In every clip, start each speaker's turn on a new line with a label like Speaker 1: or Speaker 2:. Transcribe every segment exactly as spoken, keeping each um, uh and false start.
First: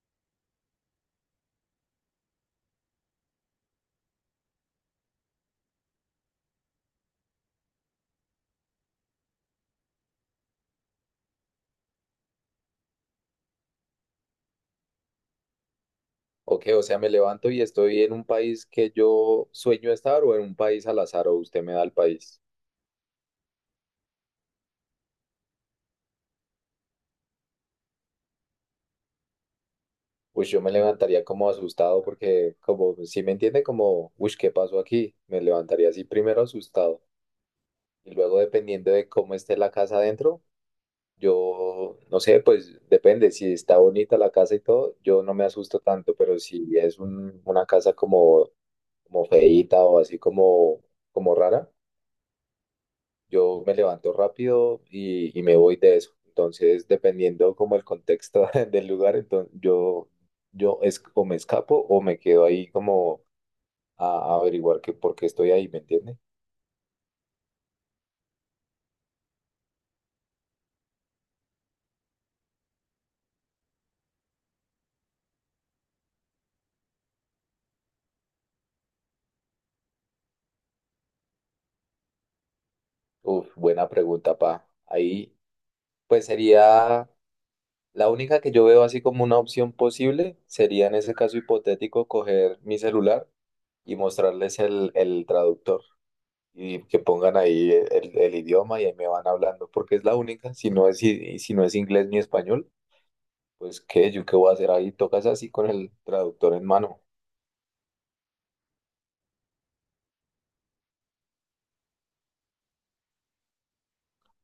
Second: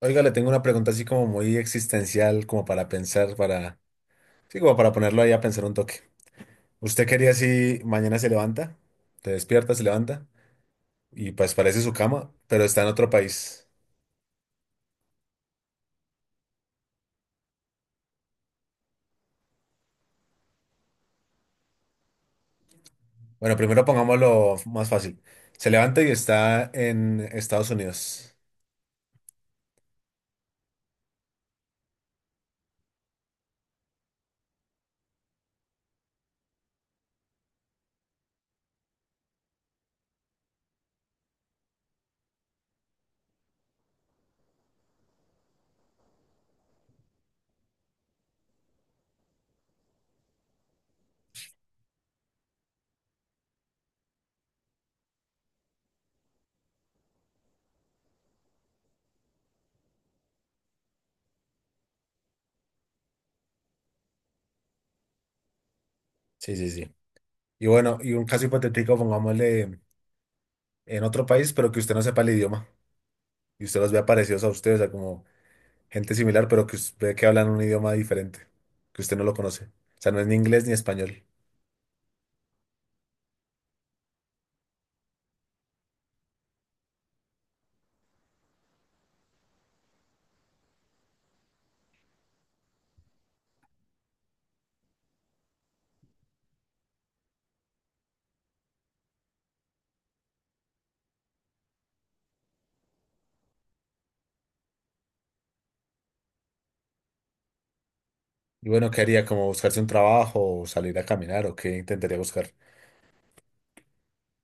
Speaker 1: Oiga, le tengo una pregunta así como muy existencial, como para pensar, para, sí, como para ponerlo ahí a pensar un toque. ¿Usted quería si mañana se levanta, te despierta, se levanta y pues parece su cama, pero está en otro país?
Speaker 2: Ok, o sea, me levanto y estoy en un país que yo sueño estar o en un país al azar o usted me da el país.
Speaker 1: Bueno, primero pongámoslo más fácil. Se levanta y está en Estados Unidos.
Speaker 2: Pues yo me levantaría como asustado porque como si me entiende como, uy, ¿qué pasó aquí? Me levantaría así primero asustado y luego dependiendo de cómo esté la casa adentro, yo no sé, pues depende, si está bonita la casa y todo, yo no me asusto tanto, pero si es un- una casa como, como, feíta o así como, como rara. Yo me levanto rápido y, y me voy de eso. Entonces, dependiendo como el contexto del lugar, entonces yo, yo es, o me escapo o me quedo ahí como a, a averiguar que por qué estoy ahí, ¿me entiende?
Speaker 1: Sí, sí, sí. Y bueno, y un caso hipotético, pongámosle en otro país, pero que usted no sepa el idioma y usted los vea parecidos a ustedes, o sea, como gente similar, pero que, us- ve que hablan un idioma diferente, que usted no lo conoce. O sea, no es ni inglés ni español.
Speaker 2: Uf, buena pregunta, pa. Ahí, pues sería la única que yo veo así como una opción posible, sería en ese caso hipotético coger mi celular y mostrarles el, el traductor. Y que pongan ahí el, el idioma y ahí me van hablando, porque es la única, si no es, i- si no es inglés ni español, pues qué, yo qué voy a hacer ahí, tocas así con el traductor en mano.
Speaker 1: Y bueno, ¿qué haría? ¿Como buscarse un trabajo o salir a caminar o qué intentaría buscar?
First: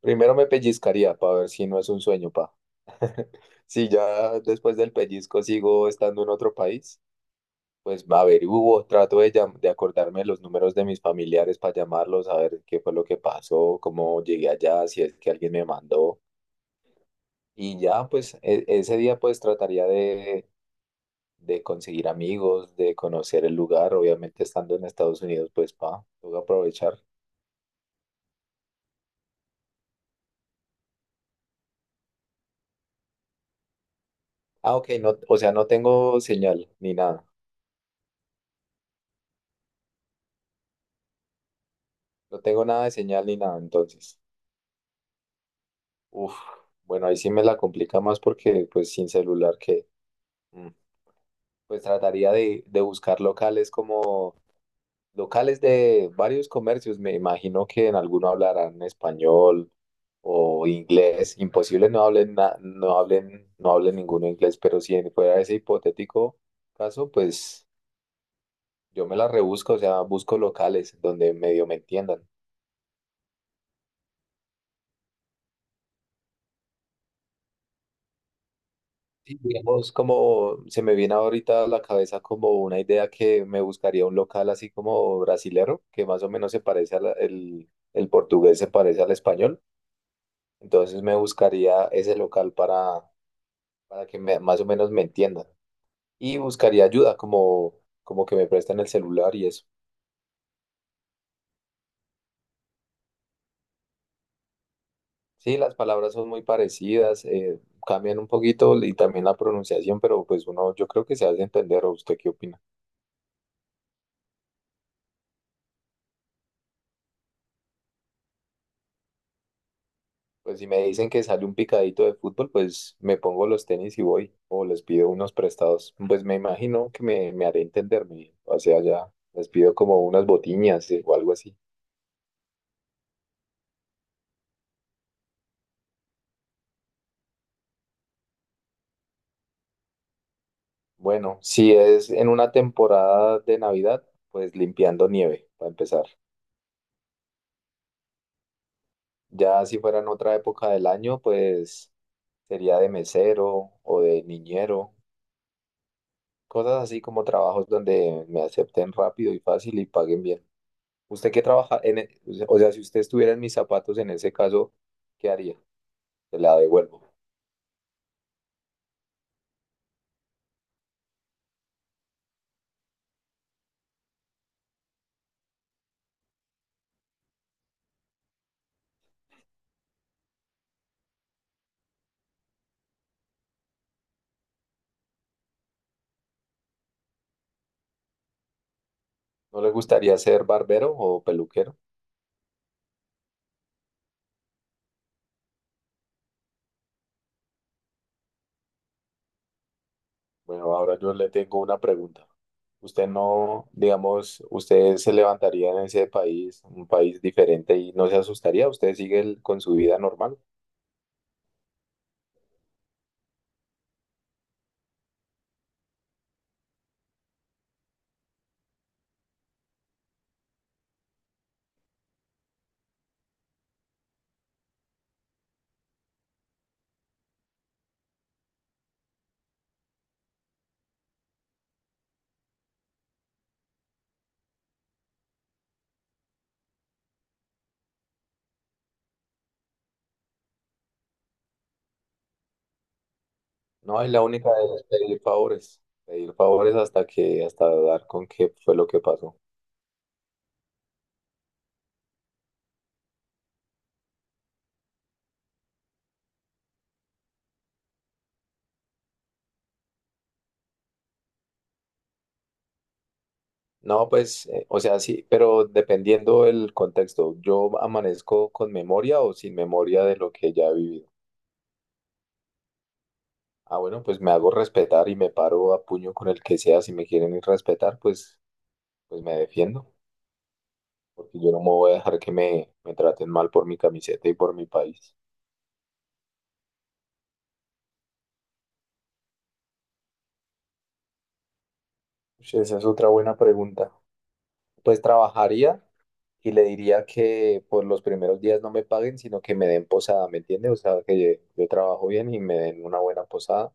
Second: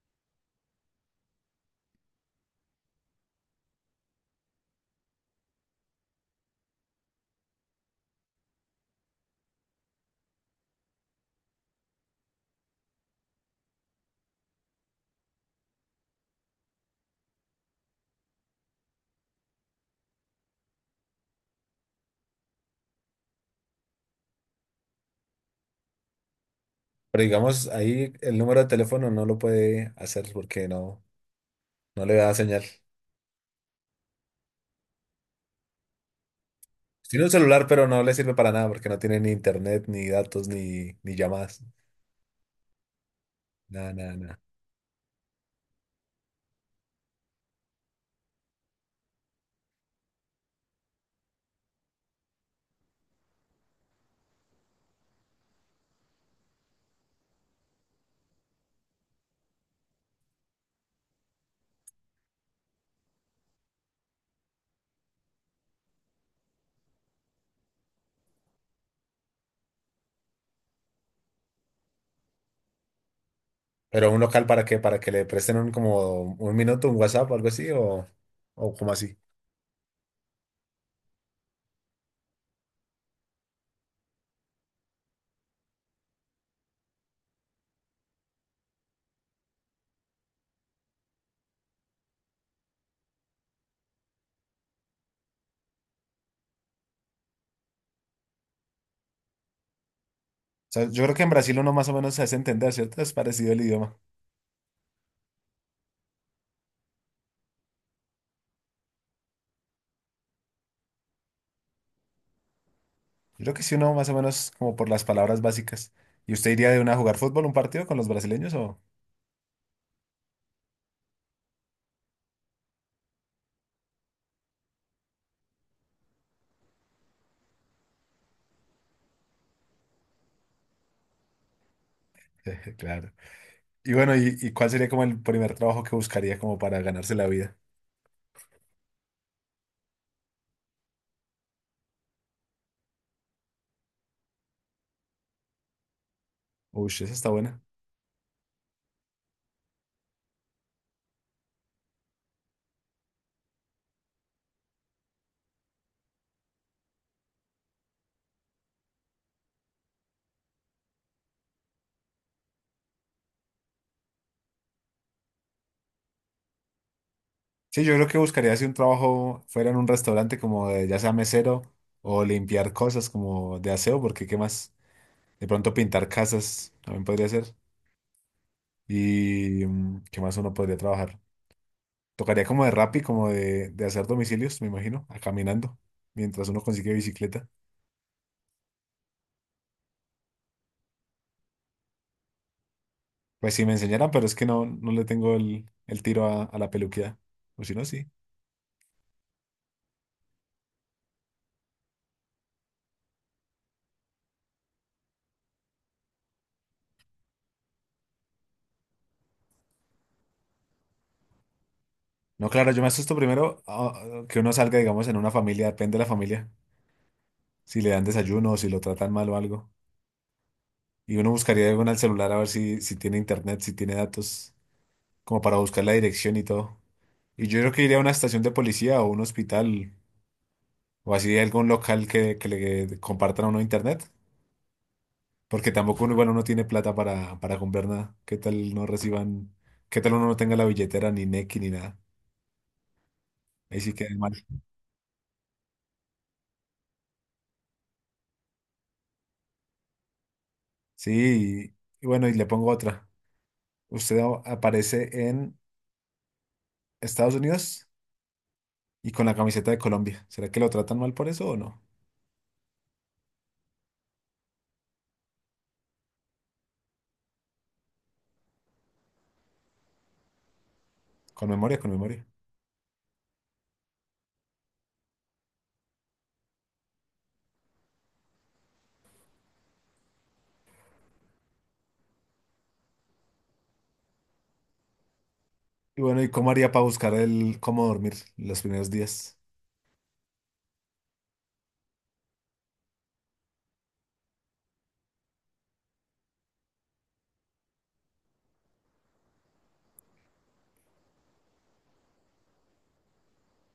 Speaker 2: Primero me pellizcaría para ver si no es un sueño, pa. Si ya después del pellizco sigo estando en otro país, pues a ver, hubo trato de, llam- de acordarme los números de mis familiares para llamarlos, a ver qué fue lo que pasó, cómo llegué allá, si es que alguien me mandó. Y ya, pues e- ese día pues trataría de de conseguir amigos, de conocer el lugar, obviamente estando en Estados Unidos, pues pa, tengo que aprovechar.
Speaker 1: Pero digamos, ahí el número de teléfono no lo puede hacer porque no, no le da señal.
Speaker 2: Ah, ok, no, o sea, no tengo señal ni
Speaker 1: Tiene
Speaker 2: nada,
Speaker 1: un celular, pero no le sirve para nada porque no tiene ni internet, ni datos, ni, ni llamadas.
Speaker 2: no tengo nada de señal ni nada,
Speaker 1: Nada, nada,
Speaker 2: entonces,
Speaker 1: nada.
Speaker 2: uf, bueno, ahí sí me la complica más porque pues sin celular que, mm, pues trataría de, de buscar locales como locales de varios comercios, me imagino que en alguno hablarán español o inglés. Imposible no hablen, na- no hablen, no hablen ninguno inglés, pero si fuera ese hipotético caso, pues yo me la rebusco, o sea, busco locales donde medio me entiendan.
Speaker 1: ¿Pero un local para qué? Para que le presten un, como un minuto, un WhatsApp o algo así, o, o como así.
Speaker 2: Sí, digamos, como se me viene ahorita a la cabeza como una idea que me buscaría un local así como brasilero, que más o menos se parece al el, el portugués, se parece al español. Entonces me buscaría ese local para para que me- más o menos me entiendan. Y buscaría ayuda, como, como, que me presten el celular y eso.
Speaker 1: O sea, yo creo que en Brasil uno más o menos se hace entender, ¿cierto? Es parecido el idioma.
Speaker 2: Sí, las palabras son muy parecidas, eh, cambian un poquito y también la pronunciación, pero pues uno, yo creo que se hace entender, ¿o usted qué opina?
Speaker 1: Yo creo que sí, uno más o menos como por las palabras básicas. ¿Y usted iría de una a jugar fútbol, un partido con los brasileños o...?
Speaker 2: Pues si me dicen que sale un picadito de fútbol, pues me pongo los tenis y voy, o les pido unos prestados. Pues me imagino que me, me haré entenderme, o sea, ya les pido como unas botiñas eh, o algo así.
Speaker 1: Claro. Y bueno, ¿y, y cuál sería como el primer trabajo que buscaría como para ganarse la vida?
Speaker 2: Bueno, si es en una temporada de Navidad, pues limpiando nieve, para empezar.
Speaker 1: Uy, esa está buena.
Speaker 2: Ya si fuera en otra época del año, pues sería de mesero o de niñero, cosas así como trabajos donde me acepten rápido y fácil y paguen bien. ¿Usted qué trabaja en, e- o sea, si usted estuviera en mis zapatos en ese caso, ¿qué haría? Se la devuelvo.
Speaker 1: Sí, yo creo que buscaría si un trabajo fuera en un restaurante como de, ya sea mesero o limpiar cosas como de aseo, porque qué más, de pronto pintar casas también podría ser. Y mm, qué más uno podría trabajar. Tocaría como de Rappi, como de, de hacer domicilios, me imagino, a caminando, mientras uno consigue bicicleta.
Speaker 2: ¿No le gustaría ser barbero o peluquero?
Speaker 1: Pues si me enseñaran, pero es que no, no le tengo el, el tiro a, a la peluquía. O si no, sí.
Speaker 2: Bueno, ahora yo le tengo una pregunta. ¿Usted no, digamos, usted se levantaría en ese país, un país diferente y no se asustaría? ¿Usted sigue el- con su vida normal?
Speaker 1: No, claro, yo me asusto primero ah, ah, que uno salga, digamos, en una familia, depende de la familia. Si le dan desayuno o si lo tratan mal o algo. Y uno buscaría algo en el celular a ver si, si tiene internet, si tiene datos, como para buscar la dirección y todo. Y yo creo que iría a una estación de policía o un hospital o así algún local que, que le compartan a uno internet. Porque tampoco uno, igual uno tiene plata para, para comprar nada. ¿Qué tal no reciban? ¿Qué tal uno no tenga la billetera ni Nequi ni nada? Ahí sí
Speaker 2: No, es
Speaker 1: queda
Speaker 2: la
Speaker 1: mal.
Speaker 2: única de pedir favores, pedir favores hasta que, hasta dar con qué fue lo que pasó.
Speaker 1: Sí, y, y bueno, y le pongo otra. Usted a- aparece en Estados Unidos y con la camiseta de Colombia. ¿Será que lo tratan mal por eso o no?
Speaker 2: No, pues, eh, o sea, sí, pero dependiendo del contexto, ¿yo amanezco con memoria o sin memoria de lo que ya he vivido?
Speaker 1: Con memoria, con memoria.
Speaker 2: Ah, bueno, pues me hago respetar y me paro a puño con el que sea. Si me quieren ir respetar, pues, pues me defiendo, porque yo no me voy a dejar que me, me, traten mal por mi camiseta y por mi país.
Speaker 1: Y bueno, ¿y cómo haría para buscar el cómo dormir los primeros días?
Speaker 2: Ush, esa es otra buena pregunta. Pues trabajaría y le diría que por los primeros días no me paguen, sino que me den posada, ¿me entiende? O sea, que yo, yo trabajo bien y me den una buena posada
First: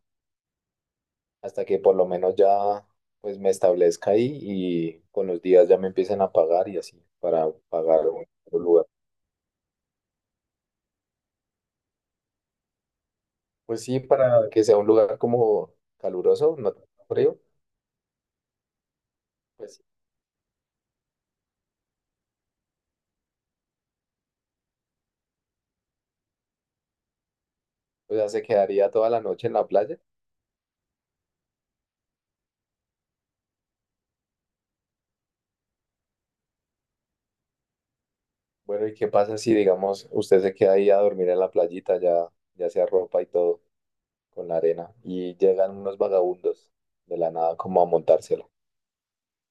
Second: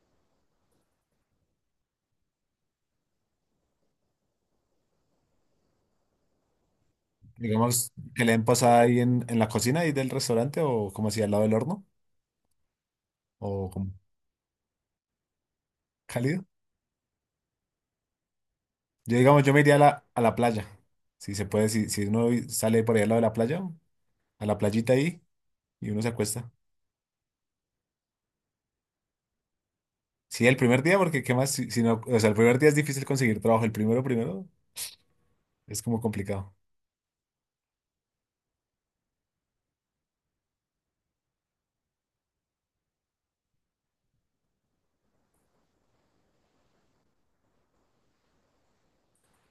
Speaker 2: hasta que por lo menos ya pues me establezca ahí y con los días ya me empiecen a pagar y así para
Speaker 1: Digamos,
Speaker 2: pagar
Speaker 1: que
Speaker 2: un,
Speaker 1: le den
Speaker 2: un
Speaker 1: posada
Speaker 2: lugar.
Speaker 1: ahí en, en la cocina ahí del restaurante o como así al lado del horno o
Speaker 2: Pues
Speaker 1: como
Speaker 2: sí, para que sea un lugar como
Speaker 1: cálido.
Speaker 2: caluroso, no tan frío,
Speaker 1: Yo, digamos, yo me iría
Speaker 2: pues
Speaker 1: a
Speaker 2: sí.
Speaker 1: la, a la playa. Si se puede, si, si uno sale por ahí al lado de la playa, a la playita ahí, y uno se acuesta.
Speaker 2: O sea, se quedaría toda la noche en la playa.
Speaker 1: Sí, el primer día, porque qué más, si, si no, o sea, el primer día es difícil conseguir trabajo, el primero, primero, es como complicado.
Speaker 2: Bueno, ¿y qué pasa si, digamos, usted se queda ahí a dormir en la playita, ya, ya se arropa y todo con la arena y llegan unos vagabundos de la nada como a montársela?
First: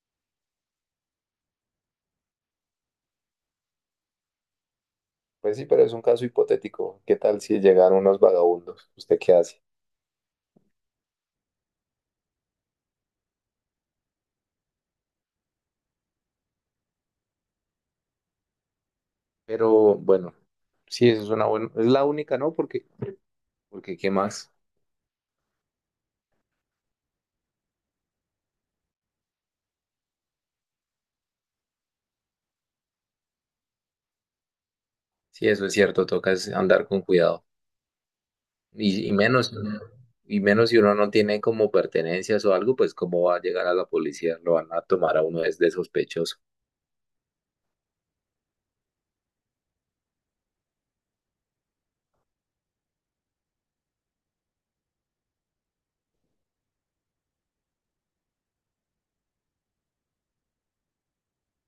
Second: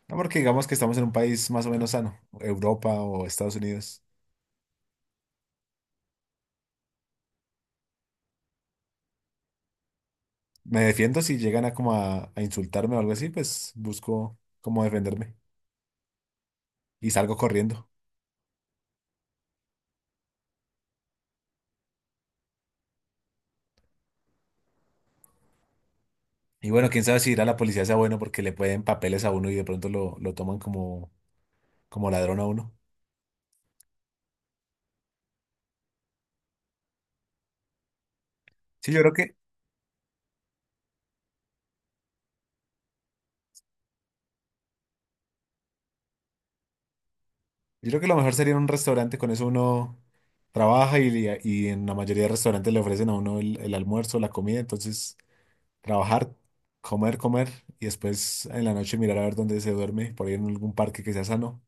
Speaker 1: No, porque digamos que estamos en un país más o menos sano, Europa o Estados Unidos.
Speaker 2: Pues sí, pero es un caso hipotético. ¿Qué tal si llegan unos vagabundos? ¿Usted qué hace?
Speaker 1: Me defiendo si llegan a como a, a insultarme o algo así, pues busco cómo defenderme y salgo corriendo.
Speaker 2: Pero bueno, sí, eso es una buena, es la única, ¿no? Porque, porque ¿qué más?
Speaker 1: Y bueno, quién sabe si ir a la policía sea bueno porque le pueden papeles a uno y de pronto lo, lo toman como, como ladrón a uno.
Speaker 2: Sí, eso es cierto, toca es andar con cuidado.
Speaker 1: Sí, yo
Speaker 2: Y,
Speaker 1: creo
Speaker 2: y
Speaker 1: que
Speaker 2: menos, y menos si uno no tiene como pertenencias o algo, pues cómo va a llegar a la policía, lo van a tomar a uno es de sospechoso.
Speaker 1: yo creo que lo mejor sería un restaurante, con eso uno trabaja y, y en la mayoría de restaurantes le ofrecen a uno el, el almuerzo, la comida, entonces trabajar, comer, comer y después en la noche mirar a ver dónde se duerme, por ahí en algún parque que sea sano,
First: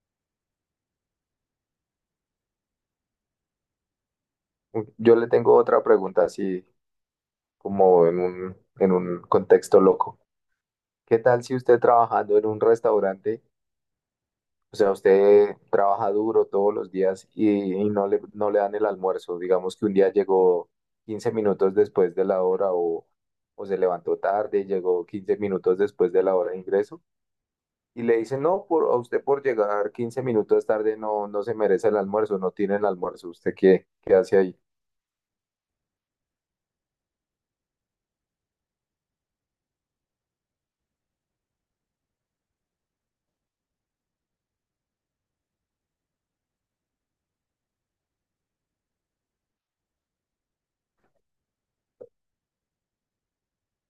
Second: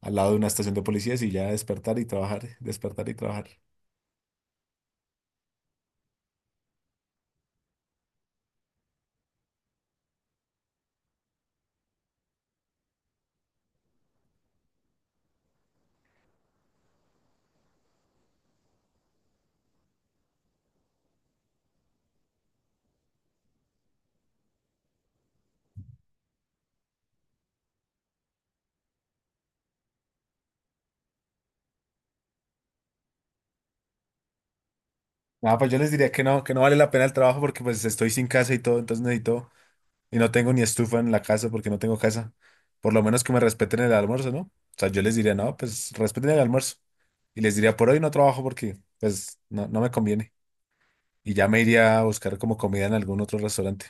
Speaker 1: al lado de una estación de policías y ya despertar y trabajar, despertar y trabajar.
Speaker 2: Yo le tengo otra pregunta así, como en un, en un contexto loco. ¿Qué tal si usted trabajando en un restaurante, o sea, usted trabaja duro todos los días y, y no le, no le, dan el almuerzo? Digamos que un día llegó quince minutos después de la hora o, o se levantó tarde, y llegó quince minutos después de la hora de ingreso y le dicen, no, por, a usted por llegar quince minutos tarde no, no se merece el almuerzo, no tiene el almuerzo, ¿usted qué, qué hace ahí?
Speaker 1: Nada, pues yo les diría que no, que no vale la pena el trabajo porque pues estoy sin casa y todo, entonces necesito. Y no tengo ni estufa en la casa porque no tengo casa. Por lo menos que me respeten el almuerzo, ¿no? O sea, yo les diría, no, pues respeten el almuerzo. Y les diría, por hoy no trabajo porque, pues, no, no me conviene. Y ya me iría a buscar como comida en algún otro restaurante.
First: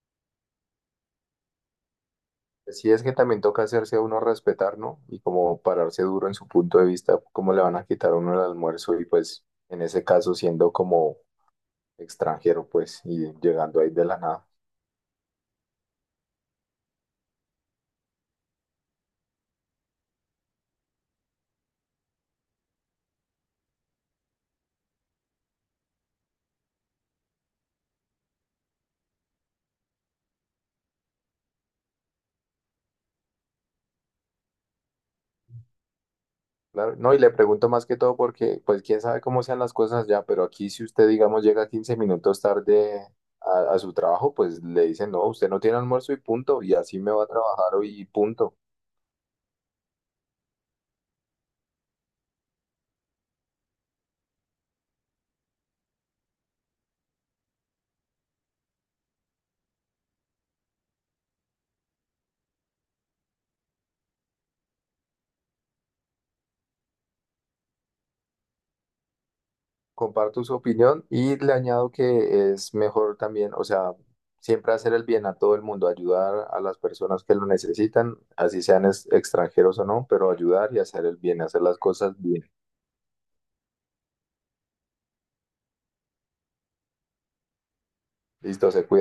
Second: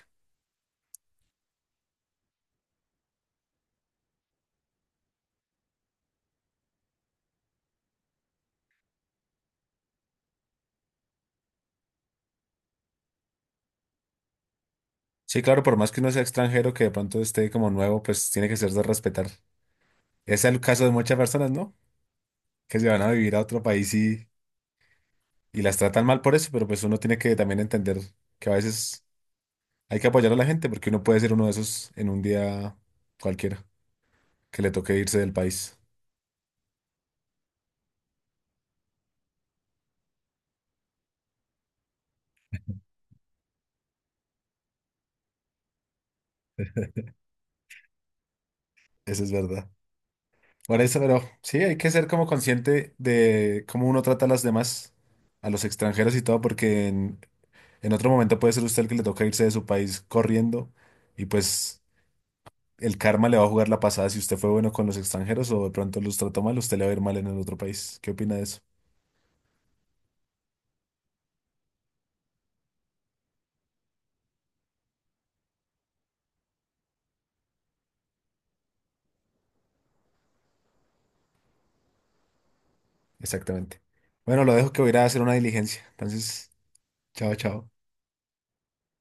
Speaker 2: Sí, es que también toca hacerse a uno respetar, ¿no? Y como pararse duro en su punto de vista, cómo le van a quitar a uno el almuerzo y pues en ese caso siendo como extranjero, pues, y llegando ahí de la nada.
Speaker 1: Sí, claro, por más que uno sea extranjero, que de pronto esté como nuevo, pues tiene que ser de respetar. Es el caso de muchas personas, ¿no? Que se van a vivir a otro país y, y las tratan mal por eso, pero pues uno tiene que también entender que a veces hay que apoyar a la gente porque uno puede ser uno de esos en un día cualquiera. Que le toque irse del país.
Speaker 2: Claro, no, y le pregunto más que todo porque pues quién sabe cómo sean las cosas ya, pero aquí si usted, digamos, llega quince minutos tarde a, a su trabajo, pues le dicen, no, usted no tiene almuerzo y punto, y así me va a trabajar hoy y punto.
Speaker 1: Eso es verdad. Por eso, pero sí, hay que ser como consciente de cómo uno trata a las demás, a los extranjeros y todo, porque en, en otro momento puede ser usted el que le toca irse de su país corriendo y pues el karma le va a jugar la pasada si usted fue bueno con los extranjeros o de pronto los trató mal, usted le va a ir mal en el otro país. ¿Qué opina de eso?
Speaker 2: Comparto su opinión y le añado que es mejor también, o sea, siempre hacer el bien a todo el mundo, ayudar a las personas que lo necesitan, así sean es- extranjeros o no, pero ayudar y hacer el bien, hacer las cosas bien.
Speaker 1: Exactamente. Bueno, lo dejo que voy a ir a hacer una diligencia. Entonces, chao, chao.
Speaker 2: Listo, se cuida.